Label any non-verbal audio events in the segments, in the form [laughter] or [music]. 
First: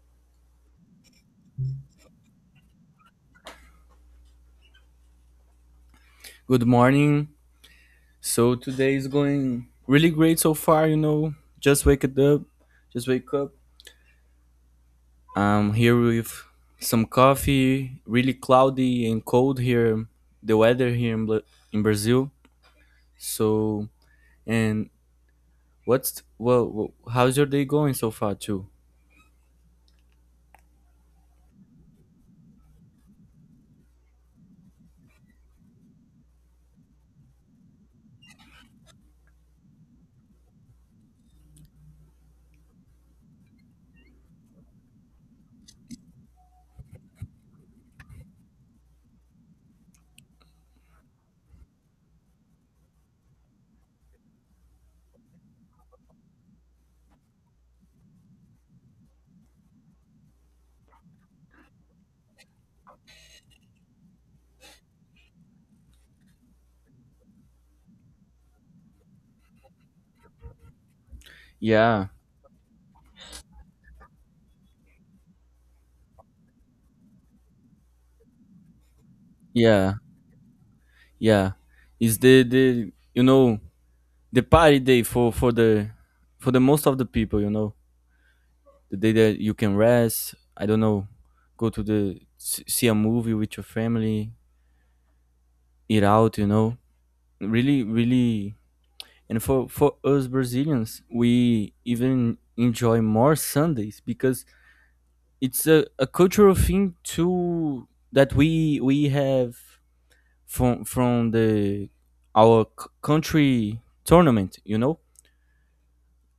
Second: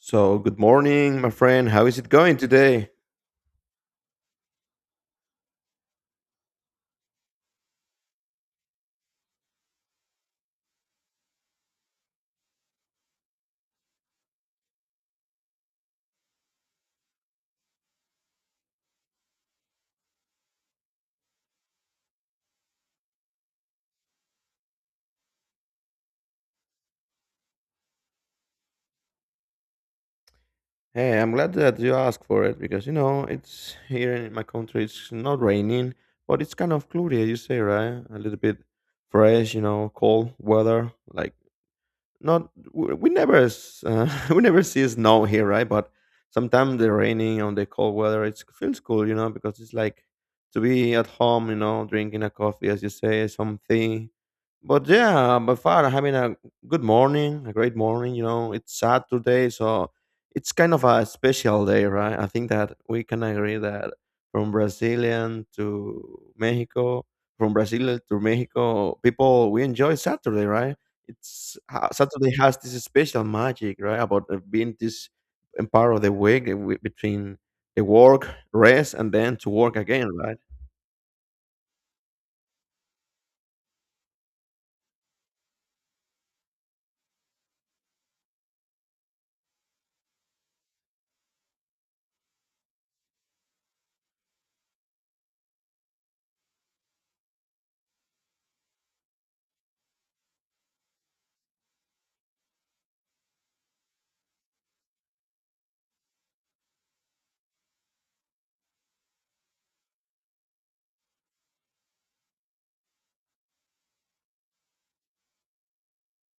So, good morning, my friend. How is it going today? Good morning. So today is going really great so far, you know. Just wake up. I'm here with some coffee. Really cloudy and cold here. The weather here in, in Brazil. So and what's well, well, How's your day going so far too? Hey, I'm glad that you asked for it because you know it's here in my country. It's not raining, but it's kind of cloudy. As you say, right? A little bit fresh, you know, cold weather, like not we we never s- [laughs] we never see snow here, right? But sometimes the raining on the cold weather, it feels cool, you know, because it's like to be at home, you know, drinking a coffee, as you say, something. But yeah, by far having a good morning, a great morning. You know, it's Saturday, so it's kind of a special day, right? I think that we can agree that from Brazilian to Mexico, from Brazil to Mexico, people we enjoy Saturday, right? It's ha Yeah. Saturday has this special magic, right? About being this part of the week between the work, rest, and then to work Yeah. again, right? Yeah. Is the you know The party day for the most of the people, you know. The day that you can rest. I don't know, go to the see a movie with your family, eat out. You know, really, really. And for us Brazilians, we even enjoy more Sundays because it's a cultural thing too that we have from the our country tournament. You know,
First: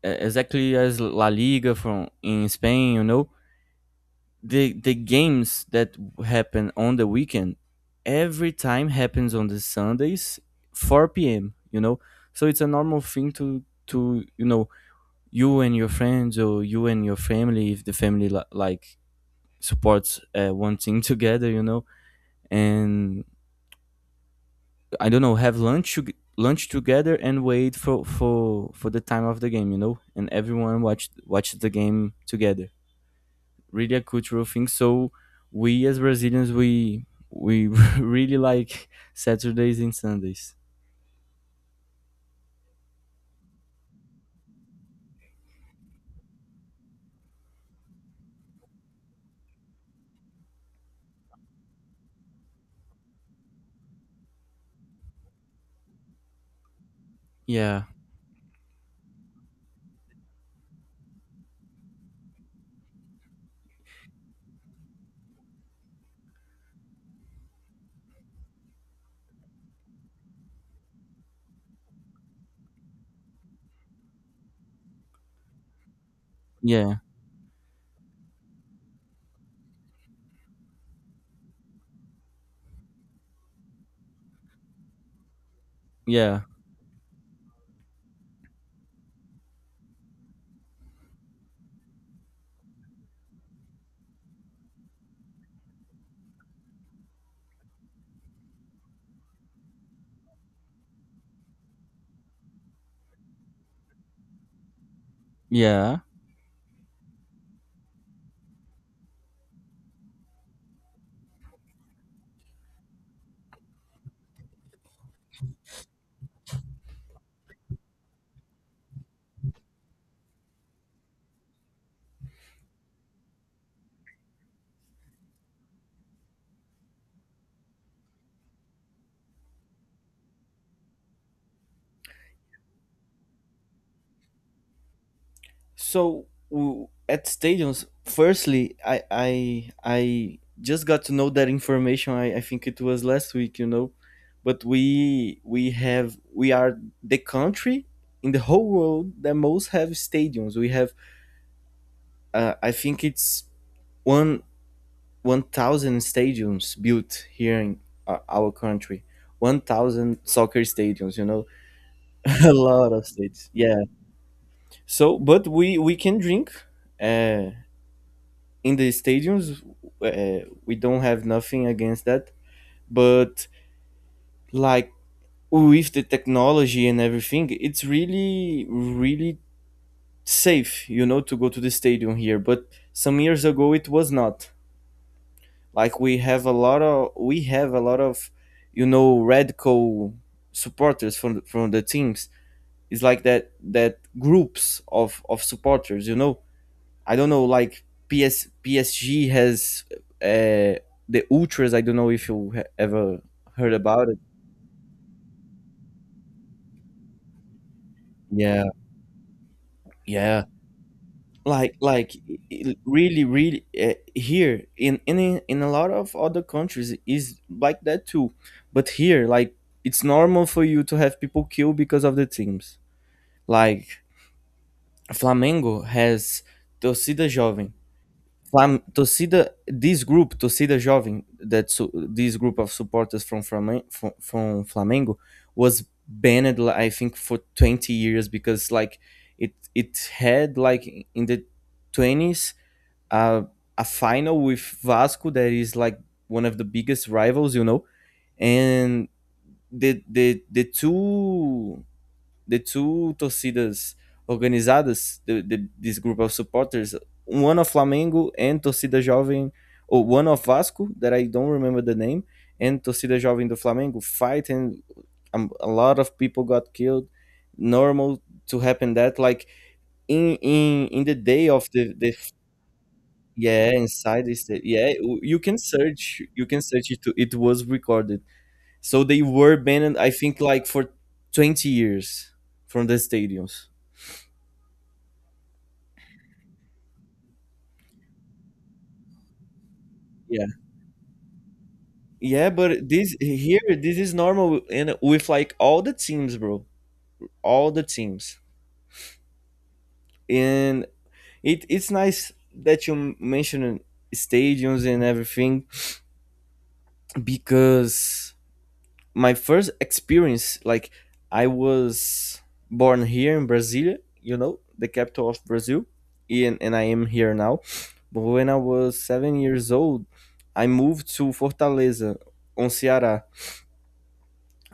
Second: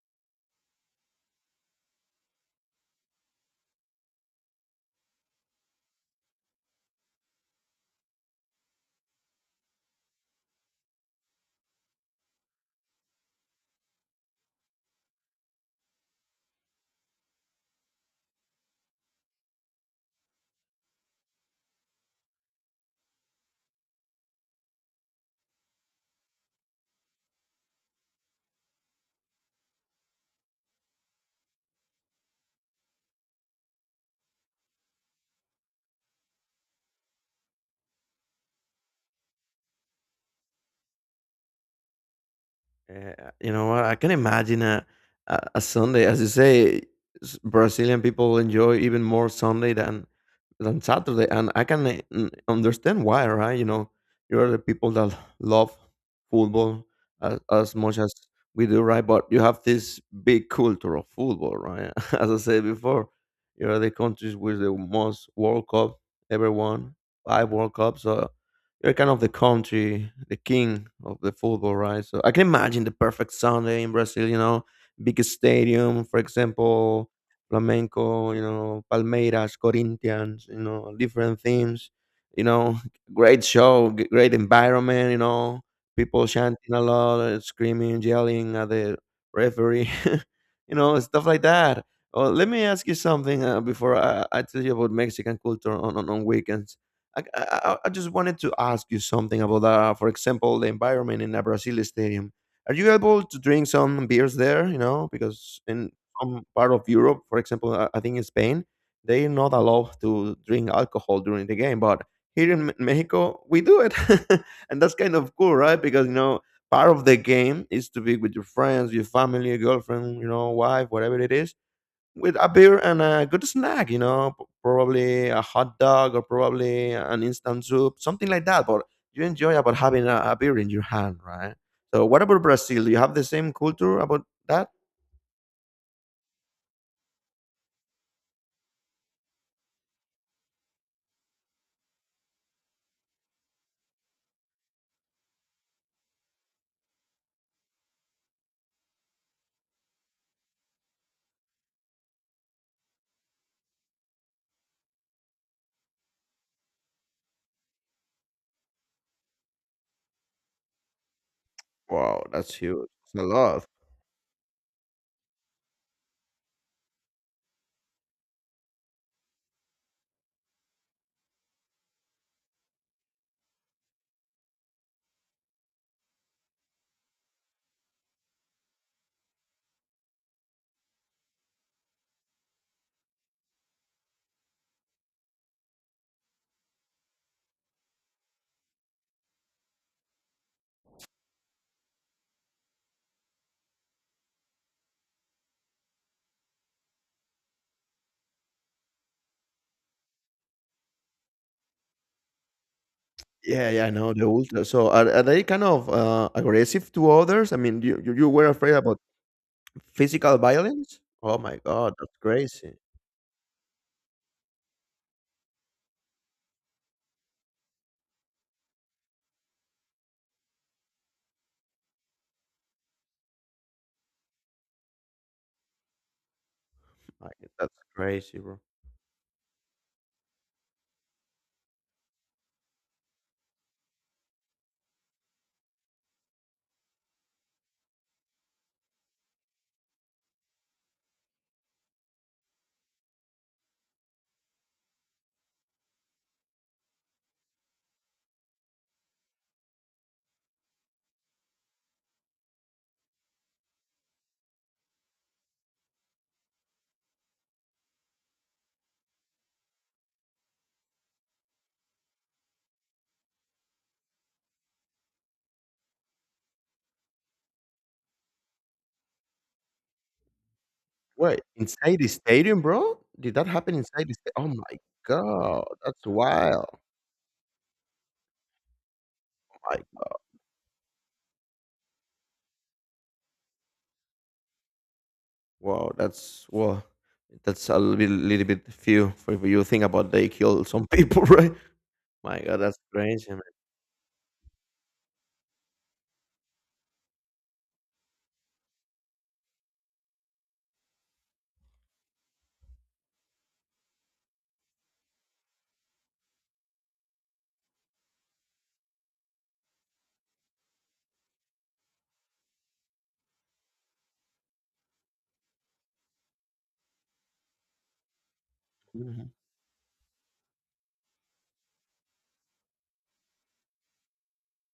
Exactly as La Liga from in Spain. You know the games that happen on the weekend. Every time happens on the Sundays, 4 p.m., you know. So it's a normal thing to, to, you and your friends or you and your family, if the family like supports one thing [laughs] together, you know. And I don't know, have lunch lunch together and wait for the time of the game, you know, and everyone watch the game together. Really a cultural thing. So we as Brazilians, we [laughs] really like Saturdays and Sundays. Yeah, you know what? I can imagine a Sunday, as you say, Brazilian people enjoy even more Sunday than Saturday, and I can understand why, right? You know, you are the people that love football as Yeah, much as we do, right? But you have this big culture of football, right? [laughs] As I said before, you are the countries with the most World Cup ever won, five World Cups. So you're kind of the country, the king of the football, right? So I can imagine the perfect Sunday in Brazil, you know, big stadium, for yeah, example, Flamenco, you know, Palmeiras, Corinthians, you know, different themes, you know, great show, great environment, you know, people yeah, chanting a lot, screaming, yelling at the referee, [laughs] you know, stuff like that. Oh, let me ask you something before I tell you about Mexican culture on, on weekends. I just wanted to ask you something about, for example, the environment in a Brazil stadium. Are you able to drink some beers there? You know, because in yeah. some part of Europe, for example, I think in Spain, they're not allowed to drink alcohol during the game. But here in Mexico, we do it, [laughs] and that's kind of cool, right? Because you know, part of the game is to be with your friends, your family, your girlfriend, you know, wife, whatever it is with a beer and a good snack, you know, probably a hot dog or probably an instant soup, something like that. But you enjoy about having a beer in your hand, right? So, what about Brazil? Do you have the same culture about that? So at stadiums, firstly, I just got to know that information. I think it was last week, you know, but we are the country in the whole world that most have stadiums. We have I think it's one 1,000 stadiums built here in our country. 1,000 soccer stadiums, you know, Wow, [laughs] a that's huge. lot of It's a states. lot. Yeah. So, but we can drink uh, in the stadiums. We don't have nothing against that, but like with the technology and everything, it's really, really safe, you know, to go to the stadium here. But some years ago, it was not. Like we have a lot of, you know, radical supporters from the teams. It's like that groups of supporters. You know, I don't know. Like PS PSG has uh, the ultras. I don't know if you ever Yeah, heard yeah, I about know it. the ultra. So, are they kind of aggressive to others? I mean, you were Yeah, afraid about physical yeah. violence? Oh my like God, that's like crazy! really, really, here in in a lot of other countries is like that too, but here like it's normal for you to have people killed because of the teams. Like Flamengo has Torcida Like, Jovem. that's crazy, bro. Flam- torcida This group, Torcida Jovem, that this group of supporters from Flamengo, from Flamengo was banned, I think, for 20 years, because like it had like in the 20s a, a final with Vasco that is like one of the biggest rivals, you know, and the the the two the two torcidas organizadas, this group of supporters, one of Flamengo and Torcida Jovem, or one of Vasco that I don't remember the name, and Torcida Jovem do Flamengo fight, and a lot of people got killed. Normal to happen that, like in the Wait, day of the inside the the stadium, bro? Did that yeah, happen inside the inside the stadium? state. Oh my Yeah, you can god, that's search. You can wild. search it. It was recorded. So they were Like, banned. I think like for 20 years from the stadiums. wow, that's well, that's a little bit few for if you think about they Yeah, killed some people, [laughs] right? My yeah. god, that's But this crazy, here, this is normal, and with like all the teams, bro, all the teams, and it's nice that you mentioned stadiums and everything because my first experience, like I was born here in Brasilia, you know, the capital of Brazil, and I am here now, but when I was man. 7 years old I moved to Fortaleza, on Ceará,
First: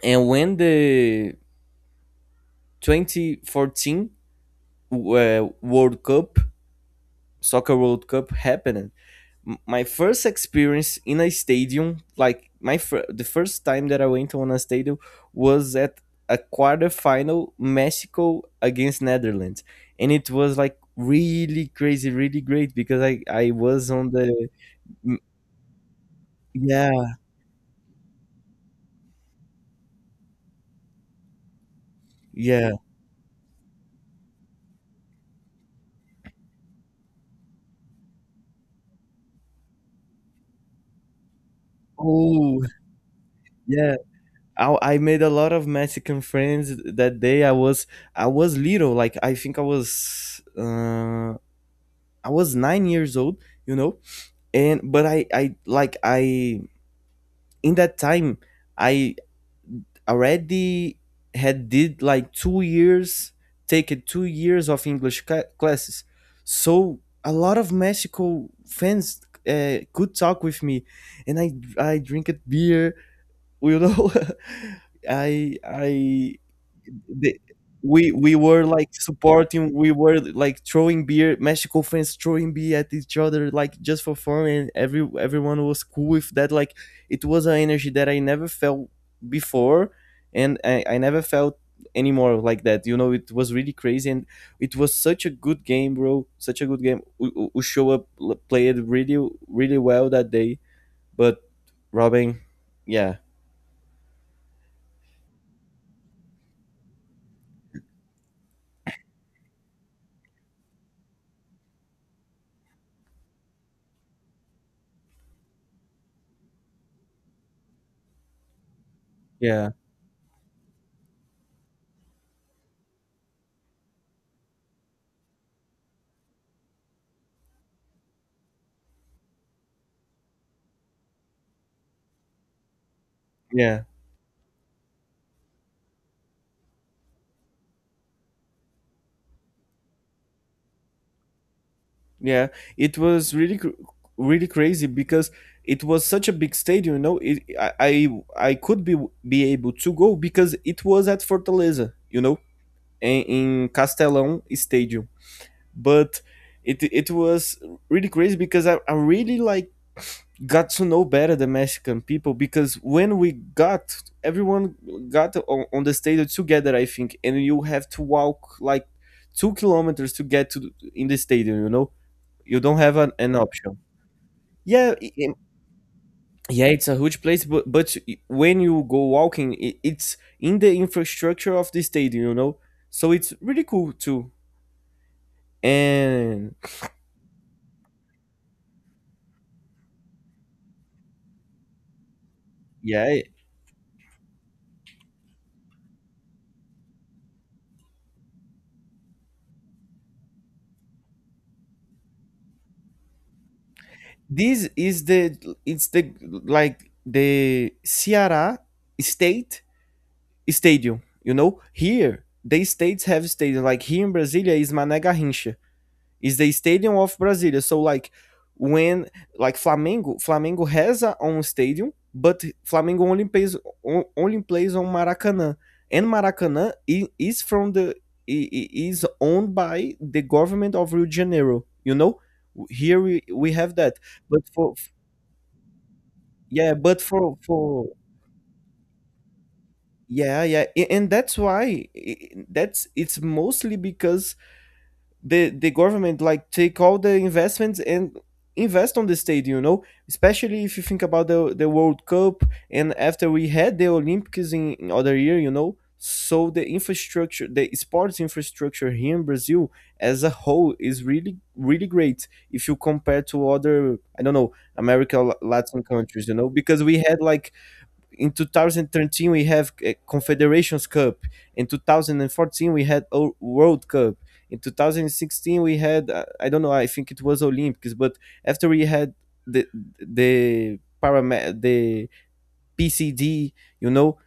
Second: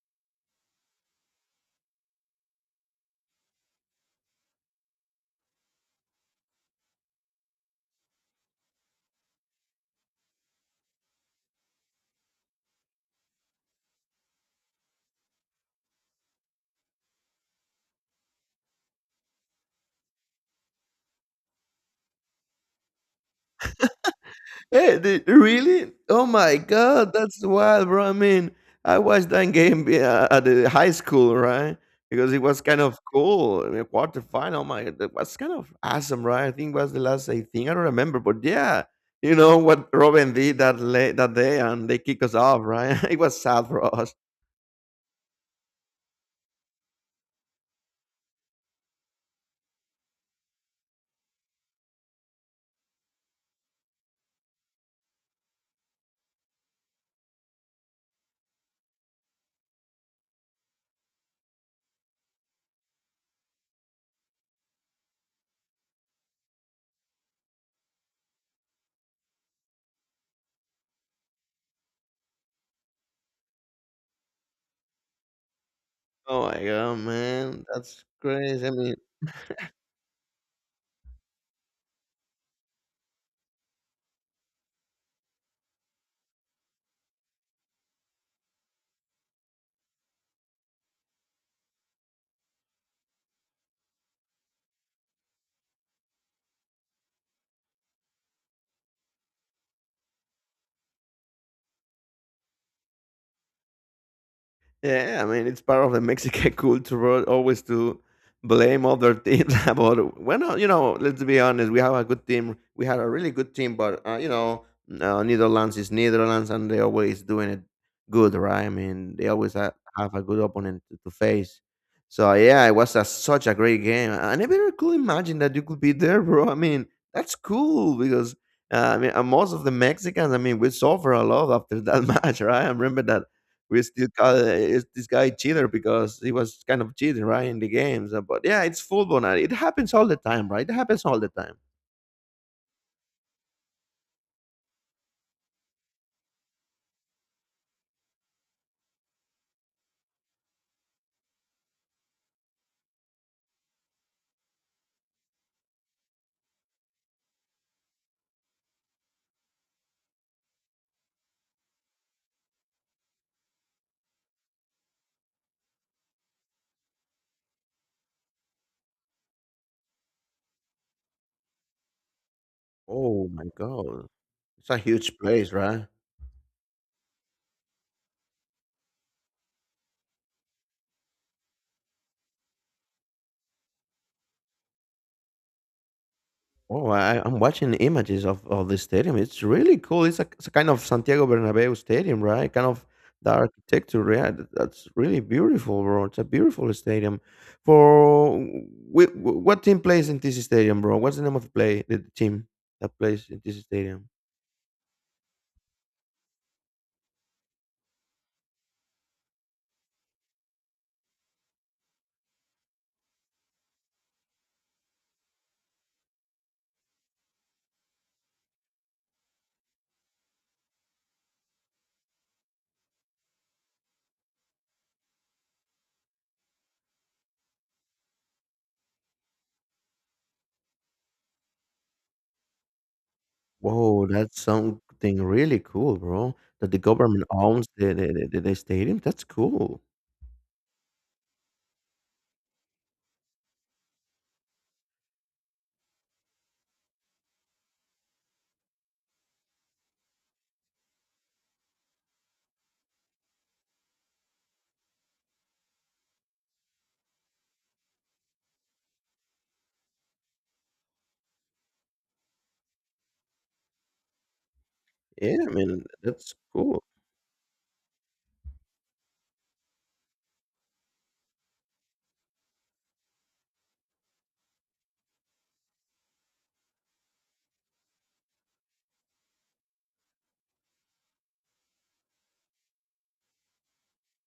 and when the 2014 uh, world cup soccer world cup happened, my first experience in a stadium, like my the first time that I went on a stadium, was at a quarterfinal, Mexico against Netherlands, and it was like really crazy, really great because I was on the Hey, m- the, really? Oh my God, yeah, that's wild, bro. I mean, I watched that game at the high school, right? Because it was yeah. kind of cool. I mean, quarterfinal, my, that was kind of awesome, right? I think it was the last I don't remember, but yeah, you know what Robin did that late that day, and they kicked us Oh off, right? [laughs] it was sad for yeah, us. I made a lot of Mexican friends that day. I was little, like I think I was 9 years old, you know, and but I in that time I already had did like two years taken 2 years of English classes, so a lot of Mexico fans could talk with me, and I drink beer, you know. [laughs] I Oh my God, The, man, that's crazy. I mean, we were like throwing beer, Mexico fans throwing beer at each other like just for fun, and everyone was cool with that. Like it was an energy that I never felt before, and I never felt anymore like that, you know. It was really crazy, and it was such a good game, bro, such a good game. We played really, really well that day. But Robin, yeah, yeah, I mean, it's part of the Mexican [laughs] culture, right, always to blame other teams [laughs] about, well, no, you know, let's be honest, we have a good team. We had a really good team, but, you know, Netherlands is Netherlands and they always doing it good, right? I mean, they always yeah, have a good opponent to face. So, yeah, it was a, such a great game. I never could imagine that you could be there, bro. I mean, that's cool because, I mean, most of the Mexicans, I mean, we suffer a lot after that [laughs] match, right? I remember that we yeah. still call this guy cheater because he was kind of cheating, right, in the games. But yeah, it's football, and it happens all the time, right? It happens all the time. Yeah, it was really really crazy because it was such a big stadium. You know, I could be able to go because it was at Fortaleza. You know, in Castelão Stadium. But it was really crazy because I really like got to know better the Mexican people, because when we got everyone got on the stadium together, I think, and you have to walk like 2 kilometers to get in the stadium. You know, you don't have Oh an my option. god, it's a yeah i- huge i- place, right? yeah, it's a huge place, but when you go walking, I it's in the infrastructure of the stadium, you know. So it's really cool too. And Oh, I'm watching images of the stadium. It's really cool. It's it's a kind of Santiago Bernabeu stadium, right? Kind of yeah, the architecture. Yeah, that's really beautiful, bro. It's a beautiful stadium. For what team plays in this stadium, bro? What's the name of the play the team that plays in this stadium? this is the, like, the Ceará state stadium. You know, here they, states have stadium, like here in Brasilia is Mané Garrincha, is the stadium of Brasilia. So like when, like Flamengo, Flamengo has a own stadium, but Flamengo only plays on Maracanã, and Maracanã is from the, is owned by the government of Rio de Janeiro. You know, here we have that, Whoa, that's but for, something really cool, bro, that yeah, the but government for owns for the stadium, that's cool. yeah, yeah, and that's why, that's, it's mostly because the government like take all the investments and invest on the stadium, you know, especially if you think about the world cup, and after we had the Olympics in other year, you know. So the infrastructure, the sports infrastructure here in Brazil as a whole, is really, really great if you compare to other, I don't know, America Yeah, I Latin mean countries, you that's know, cool. because we had like in 2013 we have Confederations Cup, in 2014 we had world cup, in 2016 we had I don't know, I think it was Olympics. But after we had the the param, the PCD, you know,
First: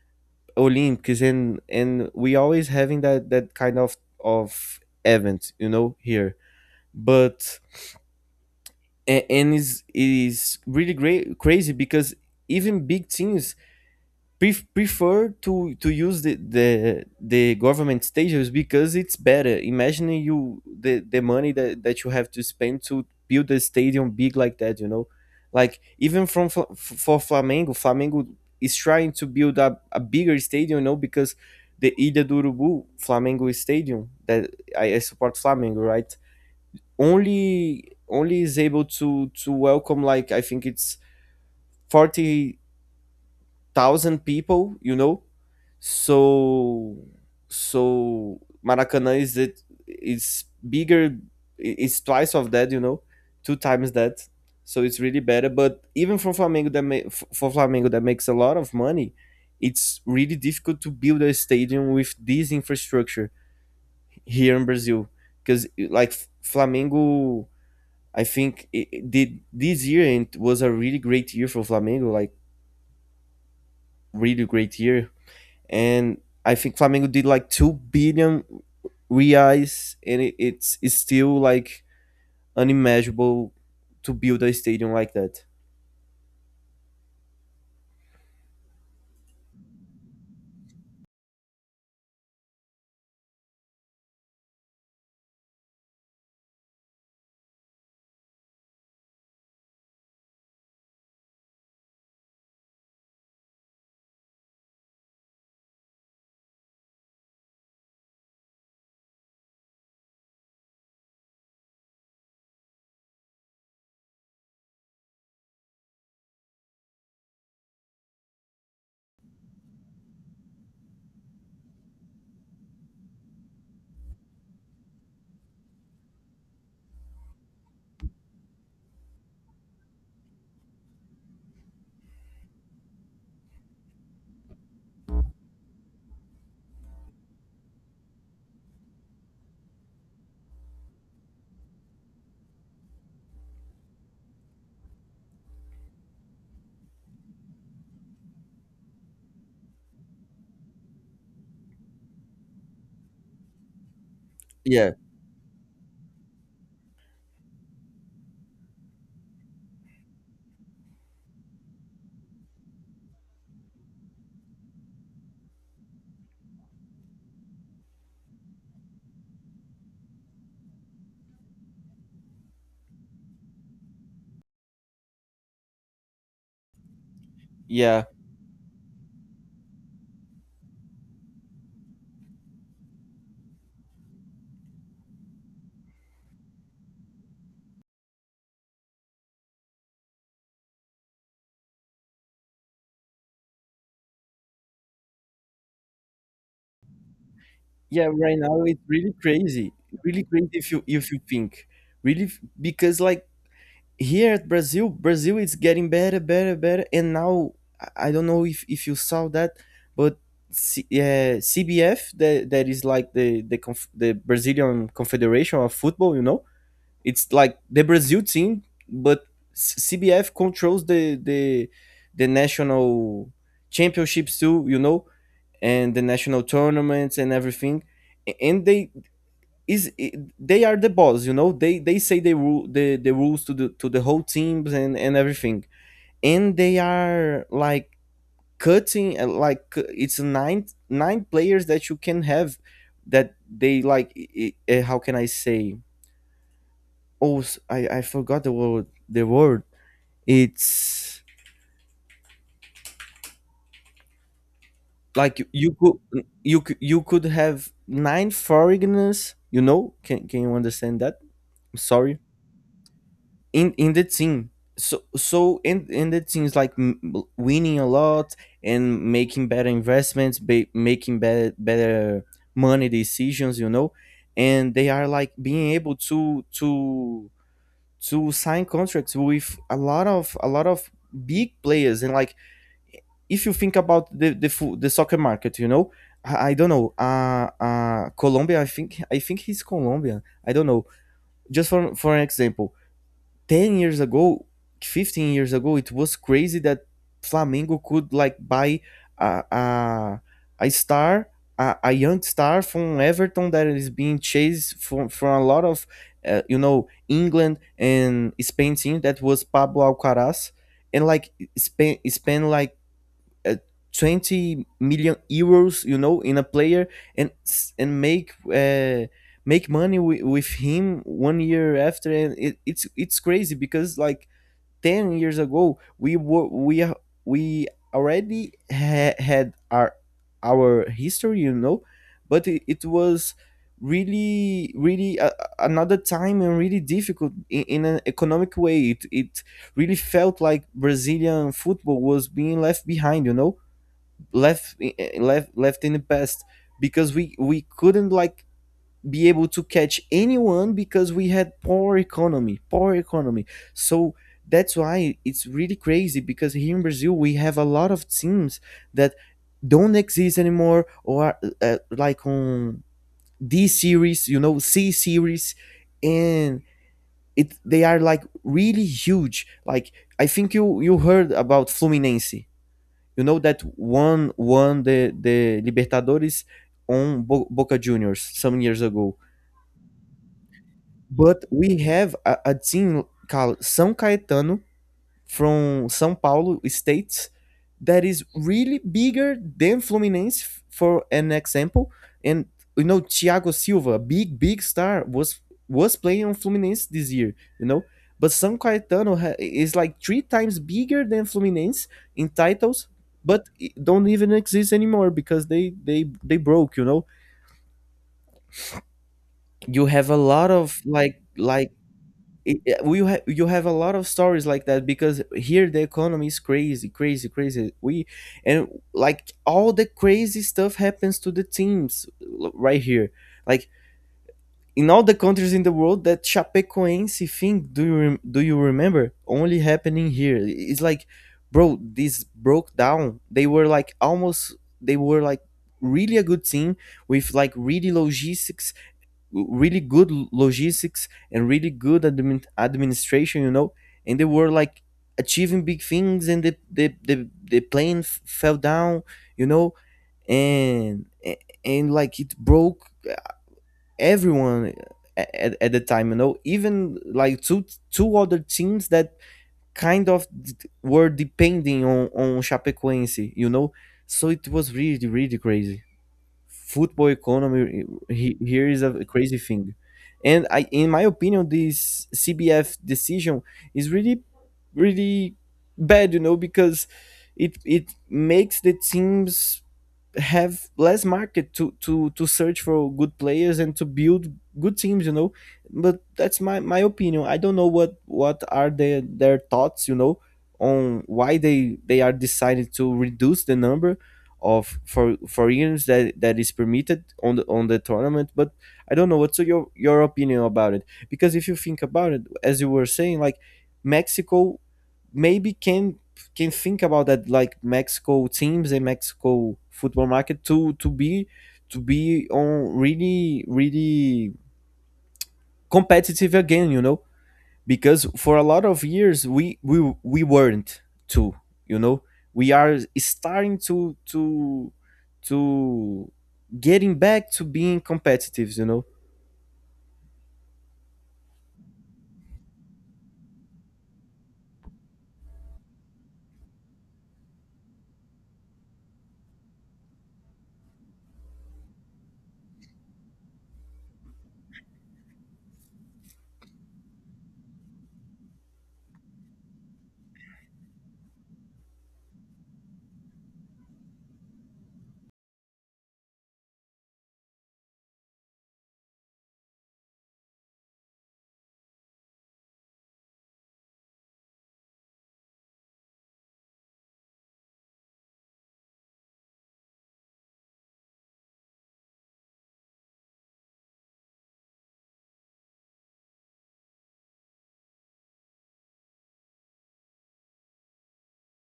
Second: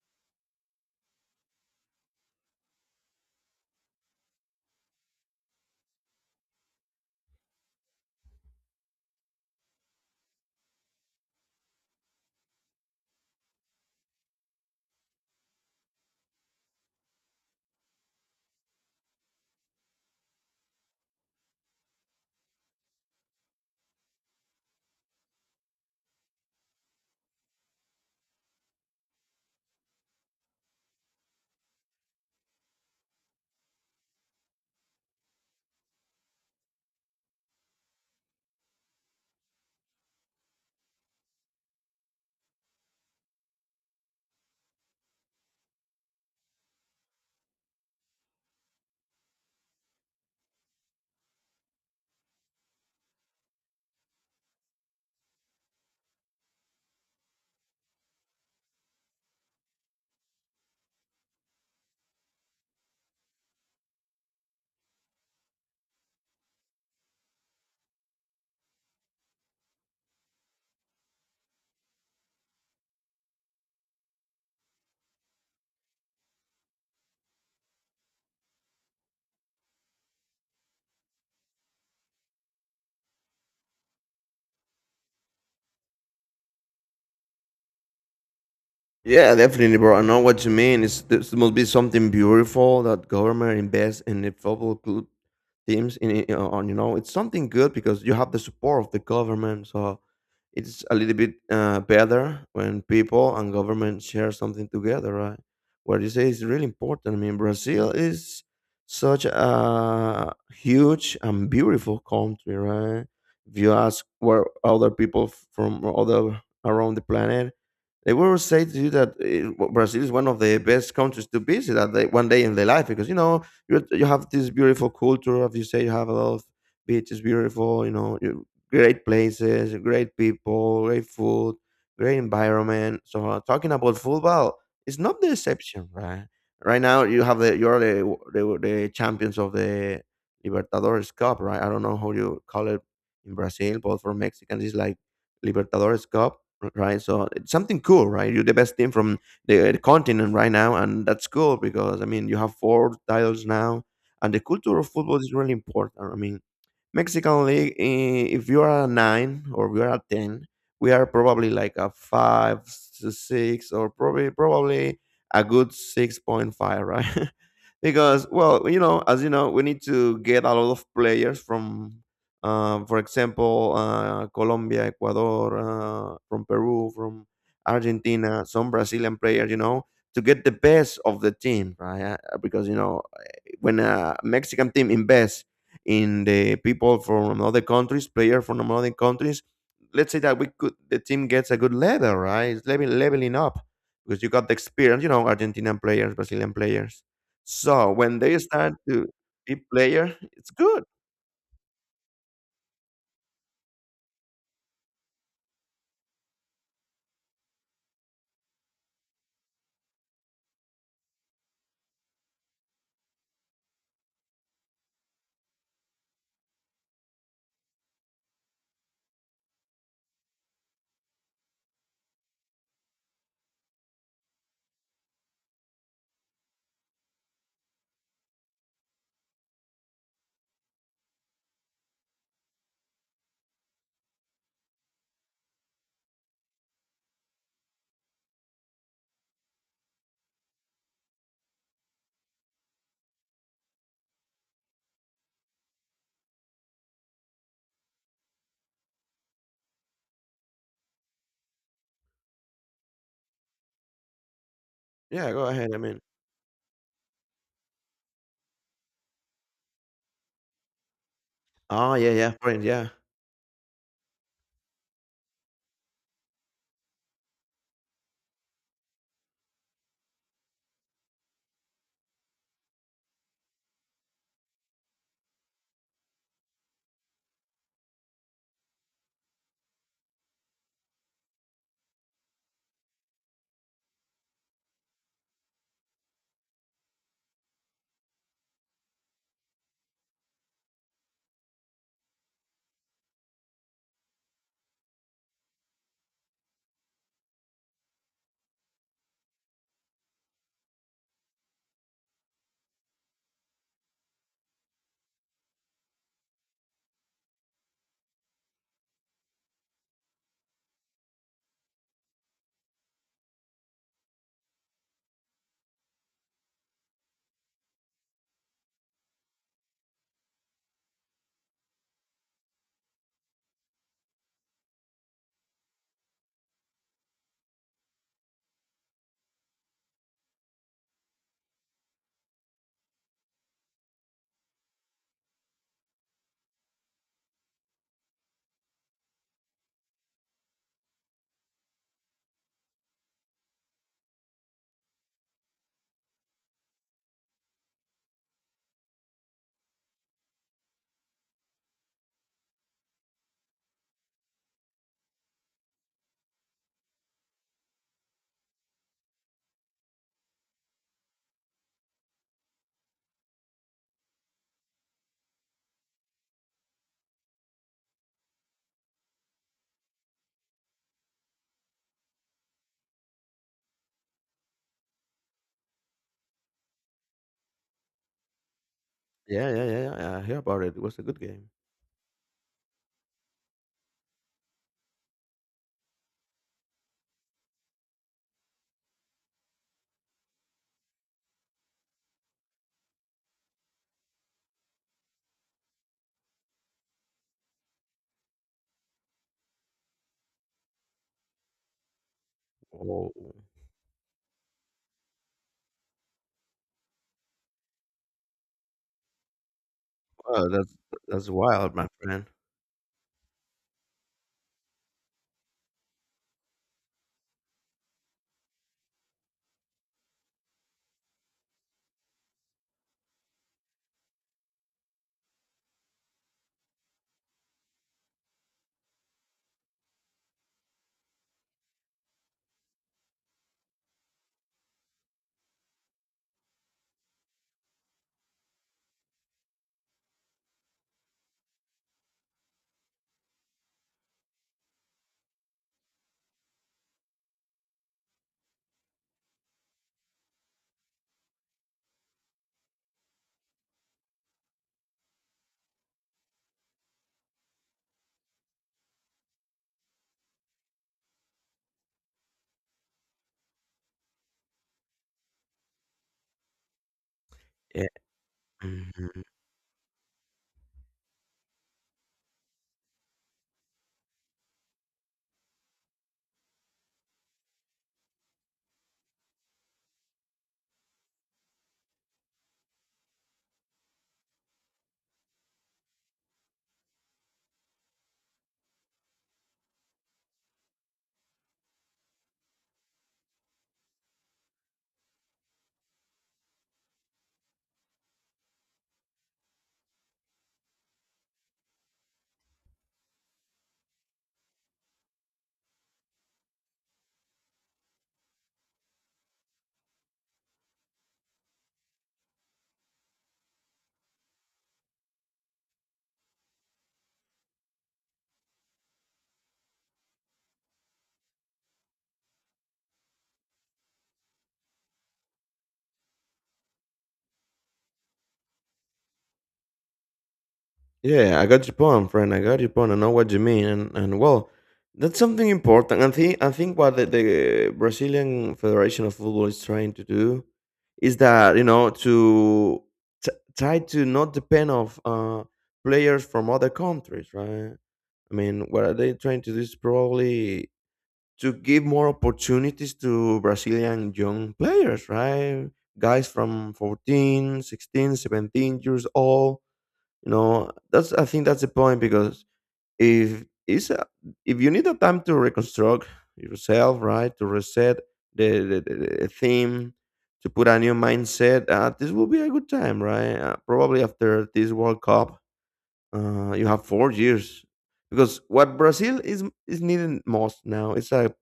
Olympics, and we always having that kind of event, you know, here. But and is really great, crazy, because even big teams prefer to use the government stages because it's better. Imagine you the money that you have to spend to build a stadium big like that. You know, like even from Flamengo is trying to build up a bigger stadium. You know, because the Ilha do Urubu Flamengo Stadium that, I support Flamengo, right? Only is able to welcome like, I think it's 40 thousand people, you know. So so Maracanã is it is bigger. It's twice of that, you know, two times that. So it's really better. But even for Flamengo that makes a lot of money, it's really difficult to build a stadium with this infrastructure here in Brazil, because like Flamengo, I think it did this year and it was a really great year for Flamengo, like really great year, and I think Flamengo did like 2 billion reais, and it's still like unimaginable to build a stadium like that. Yeah, definitely, bro. I know what you mean. It's this must be something beautiful that government invests in the football club teams. In on you know, it's something good because you have the support of the government. So it's a little bit better when people and government share something together, right? What you say is really important. I mean, Brazil is such a huge and beautiful country, right? If you ask where other people from other around the planet, they will say to you that Brazil is one of the best countries to visit at the, one day in their life because you know you have this beautiful culture. As you say, you have a lot of beaches, beautiful, you know, great places, great people, great food, great environment. So talking about football, it's not the exception, right? Right now, you're the the champions of the Libertadores Cup, right? I don't know how you call it in Brazil, but for Mexicans, it's like Libertadores Cup, right? So it's something cool, right? You're the best team from the continent right now, and that's cool because I mean you have four titles now, and the culture of Yeah, football is really important. I mean, Mexican league, eh, if you are a nine or we are a ten, we are probably like a five to six or probably a good 6.5, right? [laughs] because well, you know, as you know, we need to get a lot of players from, for example, Colombia, Ecuador, from Peru, from yeah, Argentina, some Brazilian players, you know, to get the best of the team, right? Because you know, when a Mexican team invests in the people from other countries, player from other countries. Let's say that we could the team gets a good level, right? It's level, leveling up because you got the experience, you know, Argentinian players, Brazilian players. So yeah. when they Right now start it's to be player, really crazy it's if you, good. if you think, really because like here at Brazil, Brazil is getting better, better, better, and now I don't know if you saw that, but. Yeah, CBF, that is like the the Brazilian Confederation of Football, you know. It's like the Brazil team, but CBF controls the the national championships too, you know, and the national tournaments and everything. And they is i- they are the boss, you know. They say the rules to the, to the whole teams and everything. And they are like cutting it's nine players that you can have that they like I- how can I say? I forgot the word. It's Yeah, like go ahead. I mean, you could have nine foreigners, you know? Can you understand that? I'm oh yeah, sorry. yeah, friend, yeah, In the team. So in the teams like winning a lot and making better investments, making better money decisions, you know, and they are like being able to sign contracts with a lot of big players. And like, if you think about the soccer market, you know, I don't know. Colombia, I think he's Colombian, I don't know. Just for an example, 10 years ago, 15 years ago, it was crazy that Flamengo could like buy a a, a star. A young star from Everton that is being chased from a lot of, you know, England and Spain team, that was Pablo Alcaraz. And like Spain like uh, 20 million euros, you know, in a player, and and make money with him one year after. And it's crazy because like 10 years ago we were we are- we already had our history, you know, but it was really another time and really difficult in an economic way. It really felt like brazilian football was being left behind, you know. Left, left in the past, because we couldn't like be able to catch anyone because we had poor economy. So that's why it's really crazy, because here in brazil we have a lot of teams that don't exist anymore, or are, like on d series, you know, c series, and it they are like really huge. Like I think you heard about fluminense. You know that one won the Libertadores on Boca Juniors some years ago. yeah, yeah, yeah, yeah. I hear about it. It was a good But game. we have a team called São Caetano, from São Paulo state, that is really bigger than Fluminense, for an example. And you know Thiago Silva, big star, was playing on Fluminense this year, you know. But São Caetano is like three times bigger than Fluminense in titles, Oh, but it don't even exist anymore because they broke, you know. You have a wow, lot that's of like like wild, my friend. You have a lot of stories like that, because here the economy is crazy. We And like all the crazy stuff happens to the teams right here. Like in all the countries in the world, that chapecoense thing, do you do you remember? Only happening here. It's like, bro, this broke down. They were like almost, they were like really a good team, with like really logistics, really good logistics and really good administration, you know. And they were like achieving big things, and the plane fell down, you know. and a- and like it broke everyone at the time, you know. Even like two other teams that kind of d- were depending on Chapecoense, you know. So it was really crazy. Football economy here is a Yeah. crazy thing. And I in my opinion, this cbf decision is really bad, you know, because it makes the teams have less market to search for good players and to build good teams, you know. But that's my opinion. I don't know what are their thoughts, you know, on why they are decided to reduce the number of for years that is permitted on the tournament. But I don't know what's your opinion about it, because if you think about it, as you were saying, like, mexico maybe can think about that. Like Mexico teams and Mexico football market to be to be on really competitive again, you know, because for a lot of years we weren't too, you know. We are starting to getting back to being competitive, you know. Yeah, I got your point, friend. I got your point. I know what you mean, and well, that's something important. I think what the Brazilian Federation of Football is trying to do is that you know to t- try to not depend of players from other countries, right? I mean, what are they trying to do is probably to give more opportunities to Brazilian young players, right? Guys from 14, 16, 17 years old, you know that's I think that's the point because if it's a, if you need a time to reconstruct yourself, right, to reset the, the theme to put a new mindset, this will be a good time, right, probably after this world cup, you have 4 years because what Brazil is needing most now is a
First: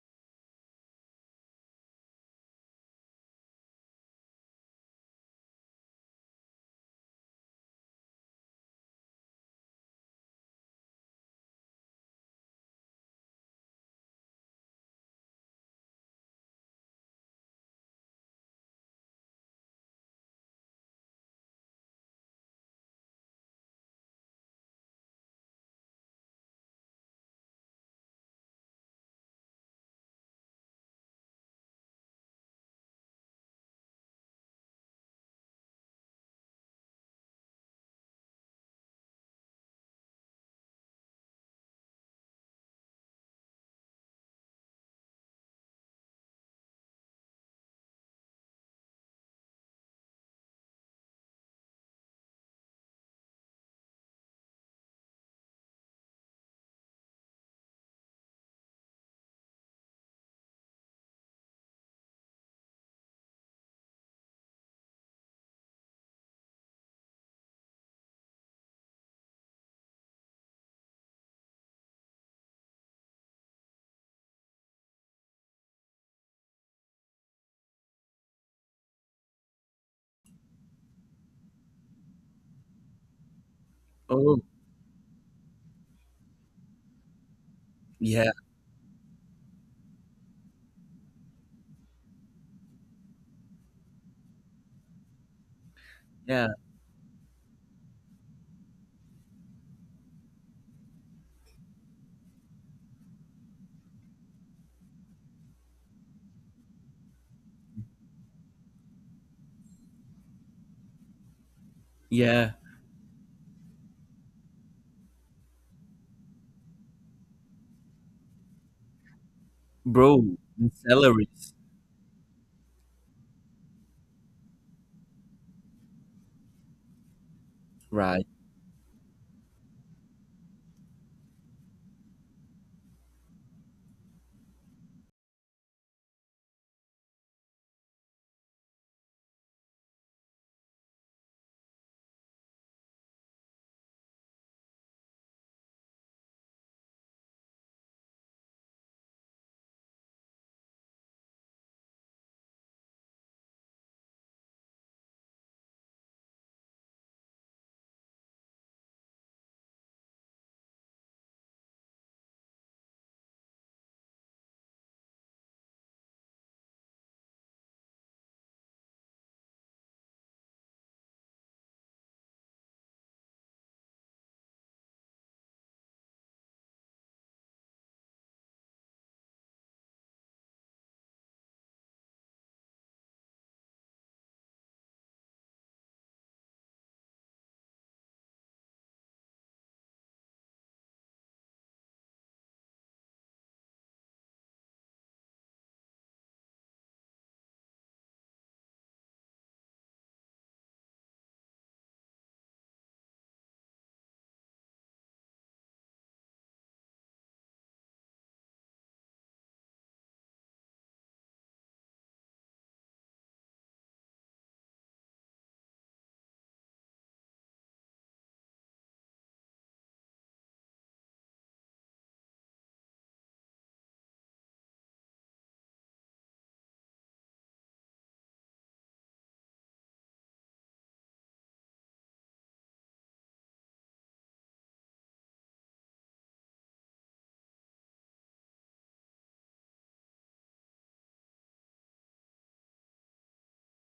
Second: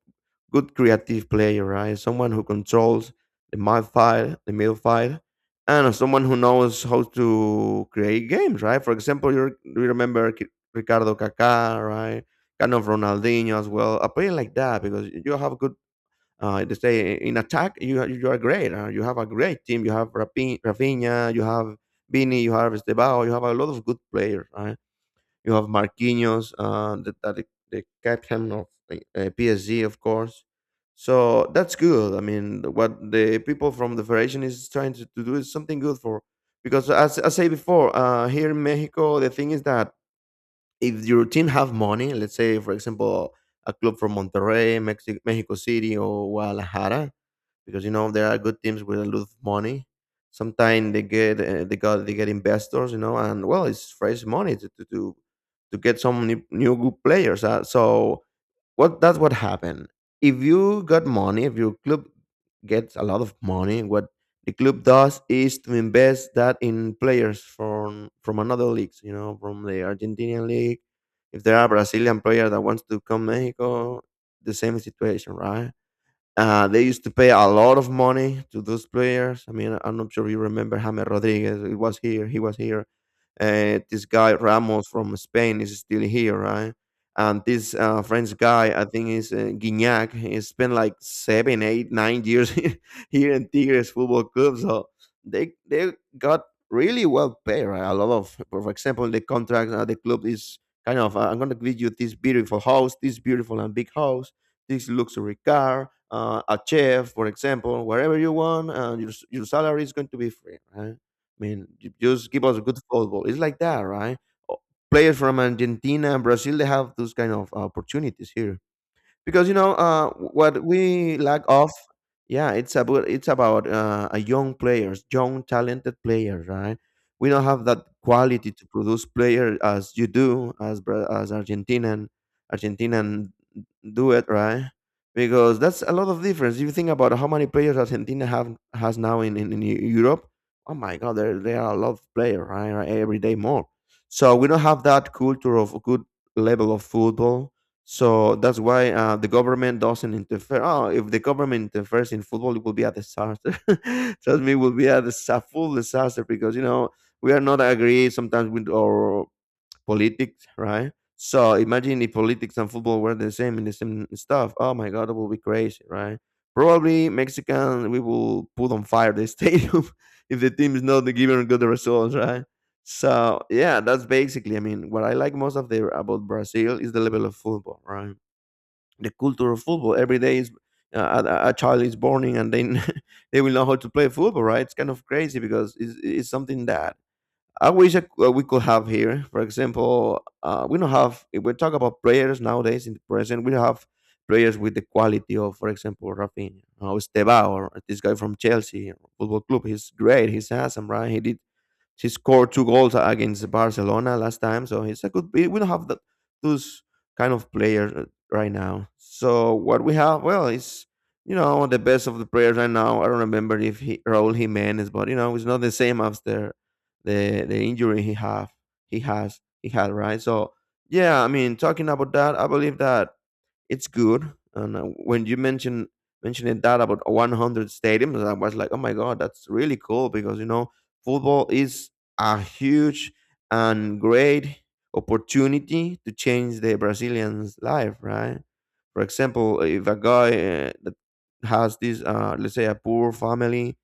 good creative player, right? Someone who controls the midfield, the midfield, and someone who knows how to create games, right? For example, you you remember Ricardo Kaká, right? Kind of Ronaldinho as well. A player like that because you have good. They say in attack, you are great. You have a great team. You have Rafinha. You have Vini. You have Estebao. You have a lot of good players, right? You have Marquinhos, the, the captain of PSG, of course. So that's good. I mean, what the people from the federation is trying to do is something good for, because as I say before, here in Mexico, the thing is that if your team have money, let's say for example, a club from Monterrey, Mexico, Mexico City, or Guadalajara, because you know there are good teams with a lot of money. Sometimes they get investors, you know, and well, it's fresh money to get some new, new good players. So what that's what happened. If you got money, if your club gets a lot of money, what the club does is to invest that in players from another leagues, you know, from the Argentinian league. If there are Brazilian players that wants to come Mexico, the same situation, right? They used to pay a lot of money to those players. I mean, I'm not sure you remember James Rodriguez. He was here. This guy Oh, Ramos from Spain is still here, right? And this yeah, French guy, I think, is Guignac. He spent like seven, eight, 9 years [laughs] here in Tigres Football Club. So they got yeah, really well paid, right? A lot of, for example, the contract at the club is kind of, I'm going to give you this beautiful house, this beautiful and big house, this luxury car, a chef, for example, wherever you want, and your, your salary is going to be free, right? I mean, just give yeah. us good football. It's like that, right? O- Players from Argentina Brazil, they have those kind of opportunities here because you know Bro, what the we lack salaries, of, yeah, it's about a young players, young talented players, right? We don't have that right? quality to produce players as you do, as as Argentinian Argentinian do it, right? Because that's a lot of difference if you think about how many players Argentina have has now in Europe. Oh my god, there are a lot of players, right, every day more. So we don't have that culture of good level of football. So that's why the government doesn't interfere. Oh, if the government interferes in football, it will be a disaster. [laughs] Trust me, it will be a, a full disaster because you know we are not agree sometimes with our politics, right? So imagine if politics and football were the same in the same stuff. Oh my god, it will be crazy, right? Probably Mexican we will put on fire the stadium [laughs] if the team is not giving good results, right? So yeah, that's basically. I mean, what I like most of the about Brazil is the level of football, right? The culture of football. Every day is a child is born in, and then [laughs] they will know how to play football, right? It's kind of crazy because it's something that I wish we could have here, for example. We don't have, if we talk about players nowadays in the present, we have players with the quality of, for example, Rafinha, or Estevao, or this guy from Chelsea Football Club. He's great, he's handsome, right? He scored two goals against Barcelona last time, so he's a good. We don't have that, those kind of player right now. So what we have, well, is you know the best of the players right now. I don't remember if he Raúl Jiménez, but you know it's not the same after the injury he have he has he had, right? So yeah, I mean talking about that, I believe that it's good. And when you mentioned mentioning that about 100 stadiums, I was like, oh my god, that's really cool because you know football is a huge and great opportunity to change the Brazilian's life, right? For example, if a guy that has this, let's say, a poor family,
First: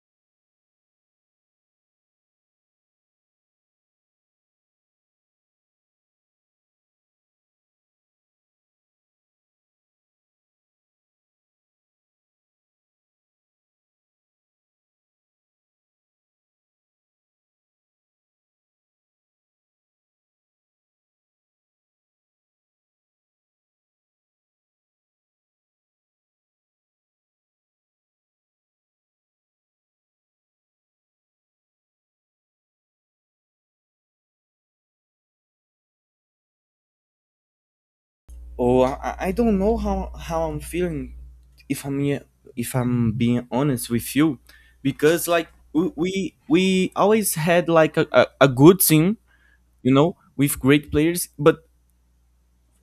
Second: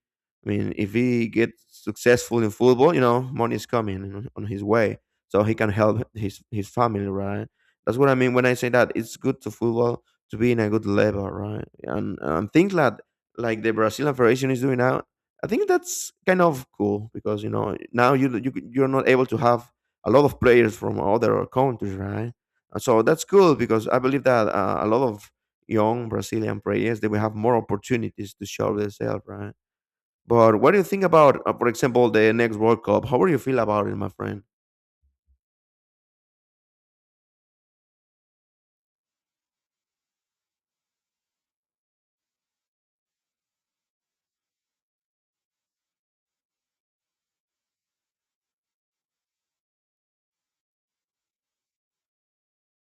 I mean, if he gets successful in football, you know, money is coming on his way, so he can help his family, right? That's what I mean when I say that it's good to football to be in a good level, right? And things that like the Brazilian Federation is doing now, I think that's kind of cool because you know now you're not able to have a lot of players from other countries, right? And so that's cool because I believe that a lot of young Brazilian players they will have more opportunities to show themselves, right? But what do you think about, for example, the next World Cup? How would you feel about it, my friend? Oh, I don't know how I'm feeling, if I'm ye- if I'm being honest with you, because like we always had like a good team, you know, with great players. But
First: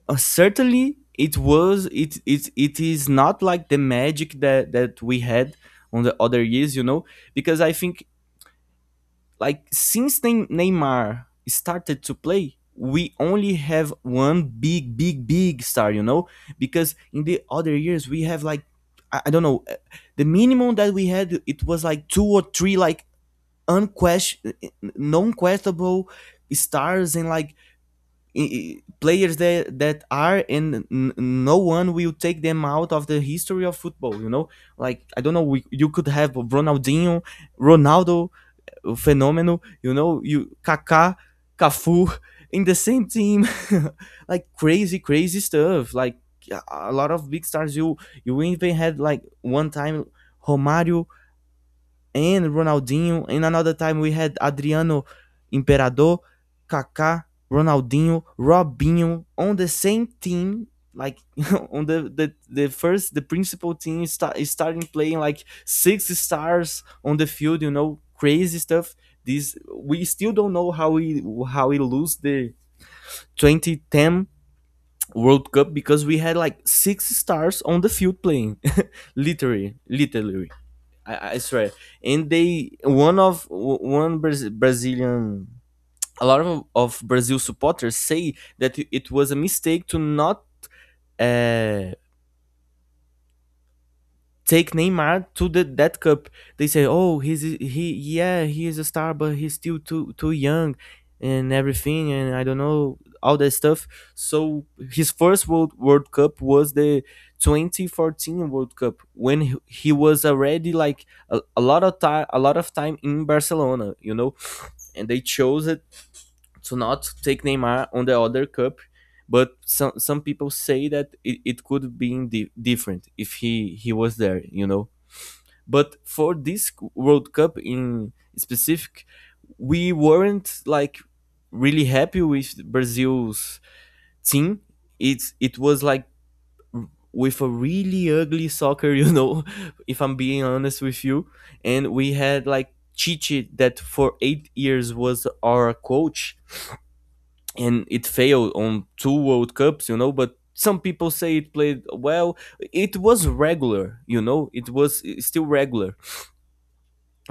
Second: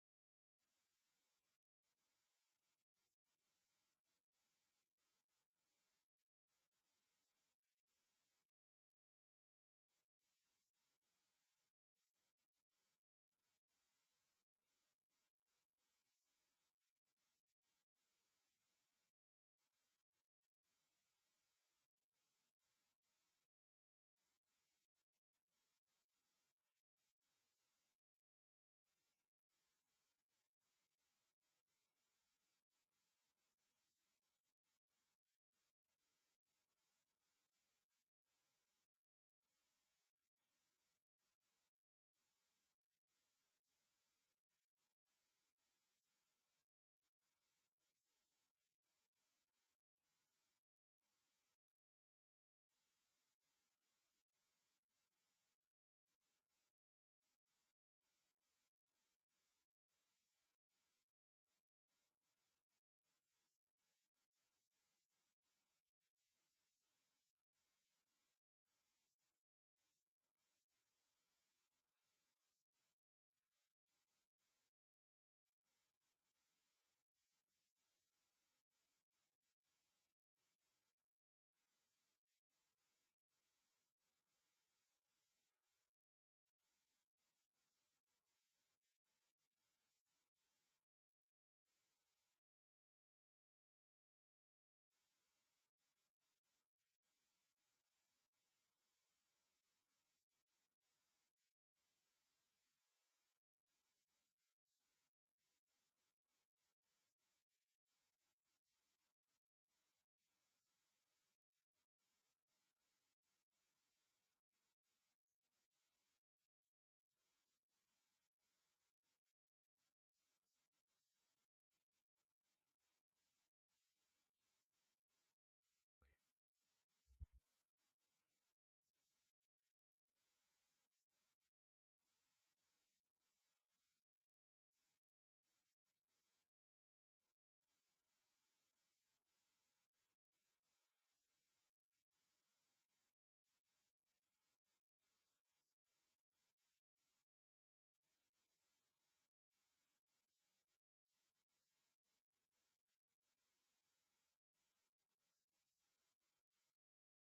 certainly it was, it is not like the magic that we had on the other years, you know. Because I think, like, since Neymar started to play, we only have one big star, you know, because in the other years we have like, I don't know, the minimum that we had, it was like two or three like unquestion, non-questable stars. And like players that are, and no one will take them out of the history of football, you know. Like, I don't know, you could have ronaldinho, ronaldo o Phenomenal, you know, you, Kaká, Cafu, in the same team. [laughs] Like crazy stuff. Like a lot of big stars. You even had like, one time, Romário and Ronaldinho. And another time we had Adriano Imperador, Kaká, Ronaldinho, Robinho on the same team. Like, [laughs] on the principal team start, is starting playing like six stars on the field, you know, crazy stuff. This, we still don't know how we lose the 2010 World Cup, because we had like six stars on the field playing, [laughs] literally, literally. I swear. And they, one of one Brazilian, a lot of Brazil supporters say that it was a mistake to not uh, take Neymar to the that cup. They say, "Oh, he's he, yeah, he is a star, but he's still too young and everything, and I don't know all that stuff." So his first World Cup was the 2014 World Cup, when he was already like a lot of time in Barcelona, you know, and they chose it to not take Neymar on the other cup. But some people say that it could be different if he was there, you know. But for this World Cup in specific, we weren't like really happy with Brazil's team. It was like with a really ugly soccer, you know, [laughs] if I'm being honest with you. And we had like Chichi that for 8 years was our coach, and it failed on two World Cups, you know. But some people say it played well, it was regular, you know, it was still regular.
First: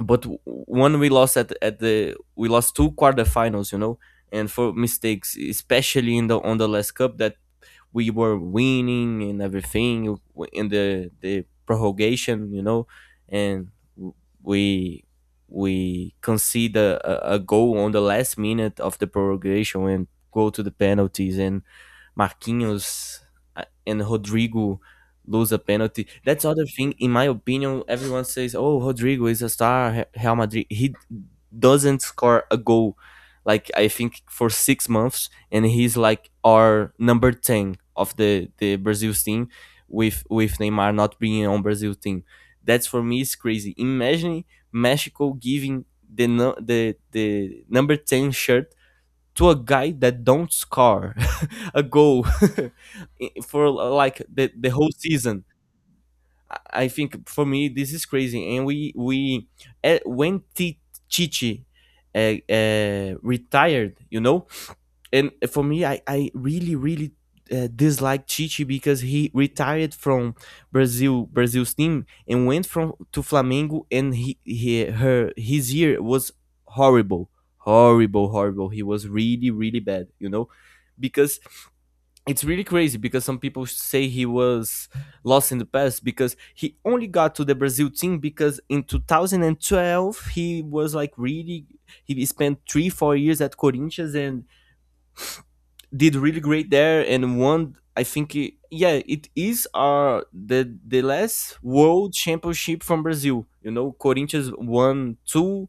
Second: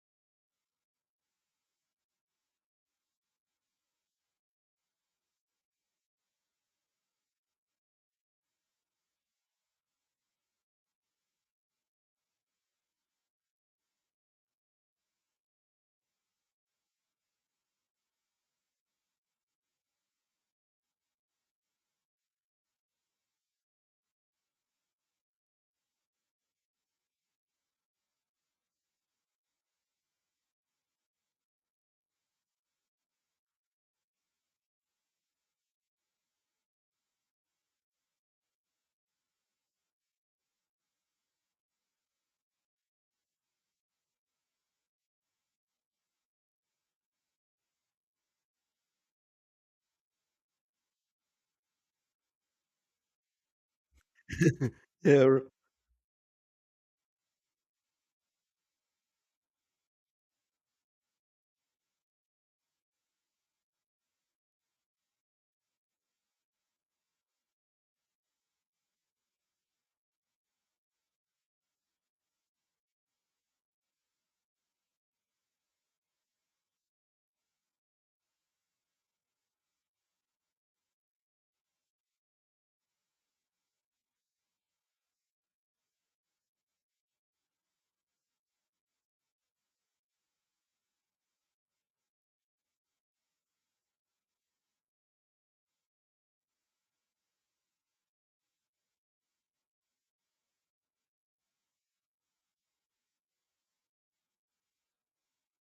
But when we lost at the we lost two quarterfinals, you know, and for mistakes, especially in the on the last cup, that we were winning and everything in the prorogation, you know. And we we concede a goal on the last minute of the prorogation, and go to the penalties, and Marquinhos and Rodrigo lose a penalty. That's other thing. In my opinion, everyone says, "Oh, Rodrigo is a star, Real Madrid." He doesn't score a goal, like I think, for 6 months, and he's like our number ten of the Brazil team, with Neymar not being on Brazil team. That's, for me, is crazy. Imagine Mexico giving the the number ten shirt to a guy that don't score [laughs] a goal [laughs] for like the [laughs] whole Yeah. Season. I think for me this is crazy. And we eh, when T- Chichi uh, uh, retired, you know, and for me, I really really dislike Chichi, because he retired from Brazil's team, and went from to Flamengo, and he her his year was horrible, horrible. He was really bad, you know. Because it's really crazy, because some people say he was lost in the past, because he only got to the Brazil team because, in 2012, he was like really, he spent 3 4 years at Corinthians and did really great there and won. I think it, yeah, it is our the last world championship from Brazil. You know, Corinthians won two,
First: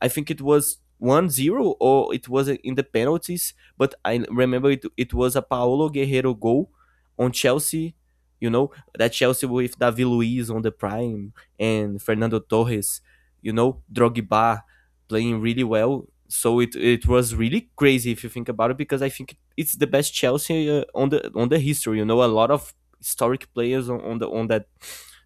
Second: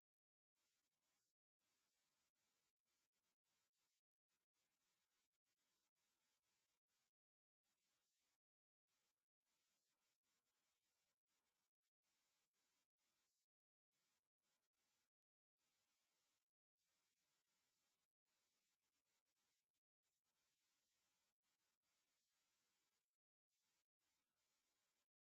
I think it was 1-0, or it was in the penalties, but I remember it was a Paulo Guerrero goal on Chelsea, you know, that Chelsea with David Luiz on the prime and Fernando Torres, you know, Drogba playing really well. So it was really crazy if you think about it, because I think it's the best Chelsea on the, on the history. You know, a lot of historic players on that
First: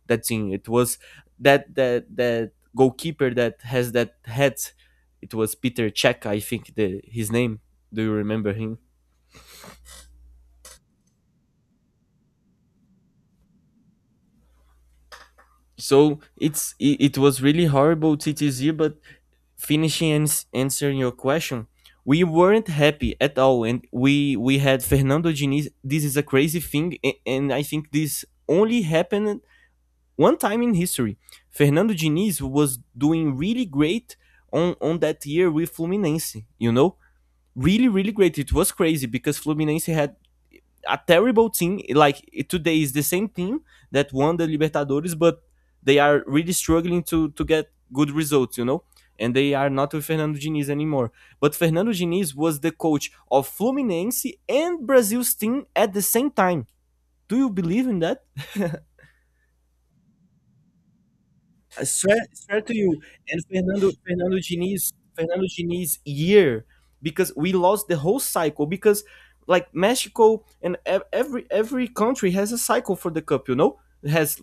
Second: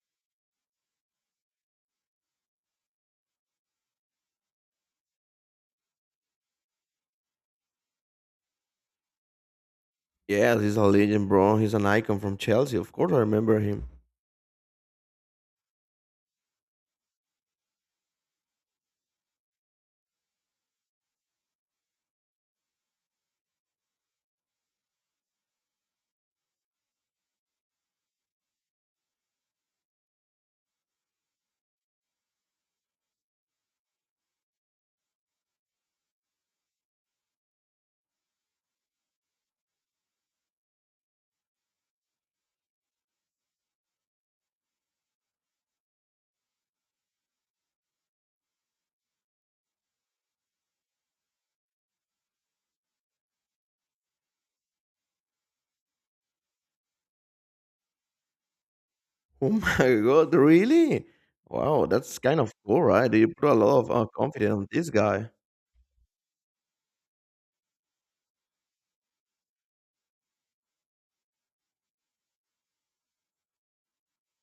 that thing. It was that goalkeeper that has that hat. It was Peter Check, I think, the his name. Do you remember him? Yes, he's a legend, bro. He's an icon from Chelsea. Of course, I remember him. So it was really horrible TTZ. But finishing and answering your question, we weren't happy at all. And we had Fernando Diniz. This is a crazy thing, and I think this only happened one time in history. Fernando Diniz was doing really great on that year with Fluminense, you know, really great. It was crazy, because Fluminense had a terrible team. Like, today is the same team that won the Libertadores, but they are really struggling to get good results, you know. And they are not with Fernando Diniz anymore. But Fernando Diniz was the coach of Fluminense and Brazil's team at the same time. Do you believe in that? [laughs] Oh my [laughs] god, really? I Wow, swear, that's kind of swear to cool, you. right? You And put a lot Fernando, of Fernando confidence on this Diniz, guy. Fernando Diniz year, because we lost the whole cycle, because like Mexico and every country has a cycle for the cup. You know, it has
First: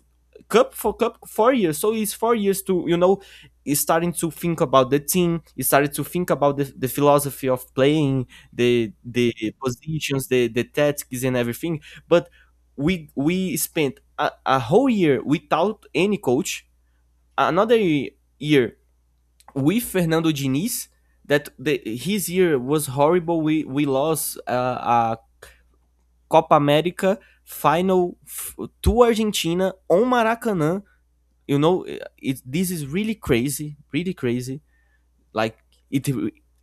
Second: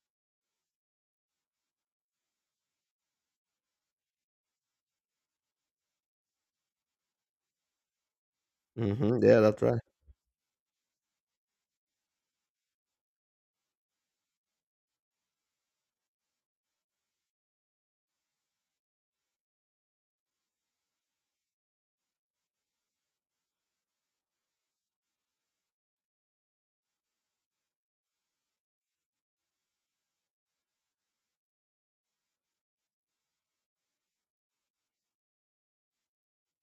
cup for cup 4 years. So it's 4 years to, you know, is starting to think about the team, is starting to think about the philosophy of playing, the Hmm, the yeah, that's right. positions, the tactics, and everything. But we spent a whole year without any coach, another year with Fernando Diniz, that his year was horrible. We lost a Copa América final, to Argentina on Maracanã, you know. This is really crazy, really crazy. Like it,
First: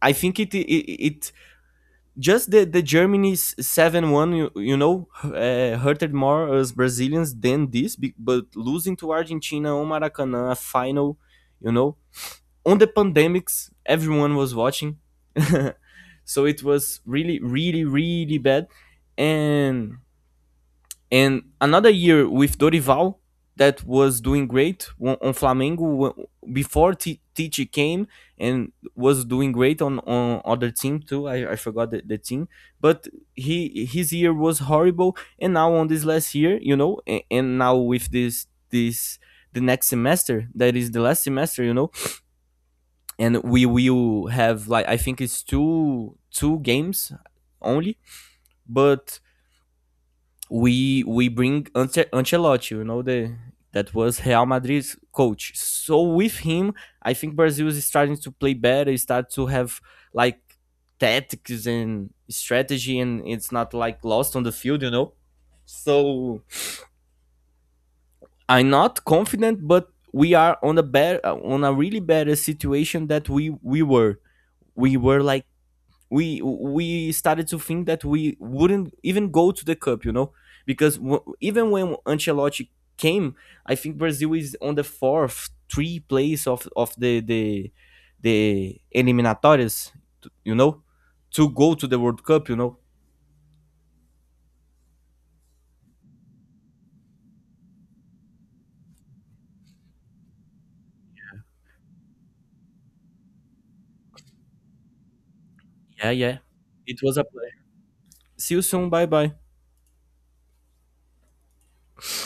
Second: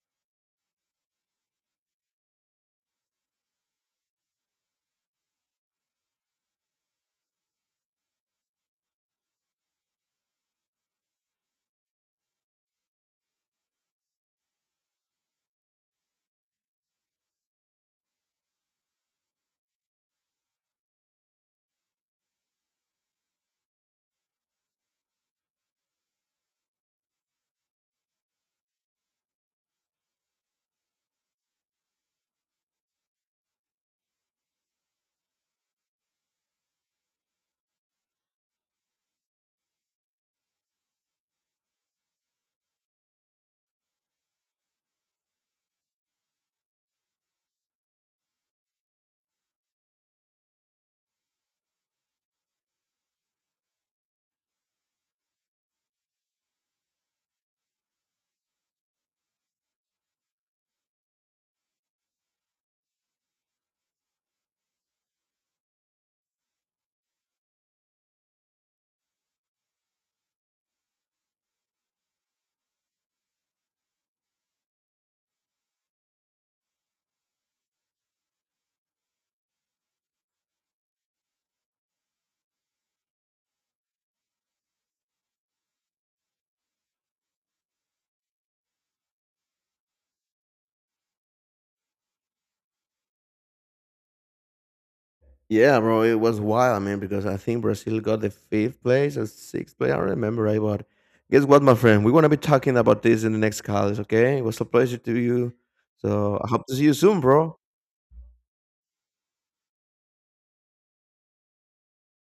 I think it just, the Germany's 7-1, you, you know, hurted more as Brazilians than this, but losing to Argentina on Maracanã a final. You know, on the pandemics everyone was watching. [laughs] So it was really really bad. and and another year with Dorival, that was doing great on Flamengo, before Tite came, and was doing great on other team too. I forgot the team. But he, his year was horrible. And now, on this last year, you know, and now with this the next semester, that is the last semester, you know, and we will have like, I think it's two games only, but we bring Ancelotti, you know, the that was Real Madrid's coach. So with him, I think Brazil is starting to play better, start to have like tactics and strategy, and it's not like lost on the field, you know. So I'm not confident, but we are on a better, on a really better situation that we were. We were like, we started to think that we wouldn't even go to the cup, you know. Because even when Ancelotti came, I think Brazil is on the fourth, three place of the eliminatórias, you know, to go to the World Cup, you know. Yeah, bro, it was wild, man, because I think Brazil got the fifth place or sixth place. I don't remember right, but guess what, my friend? We're gonna be talking about this in the next calls, okay? It was a pleasure to you. Yeah, yeah. So I hope to see you It was soon, a play. bro. See you soon. Bye bye.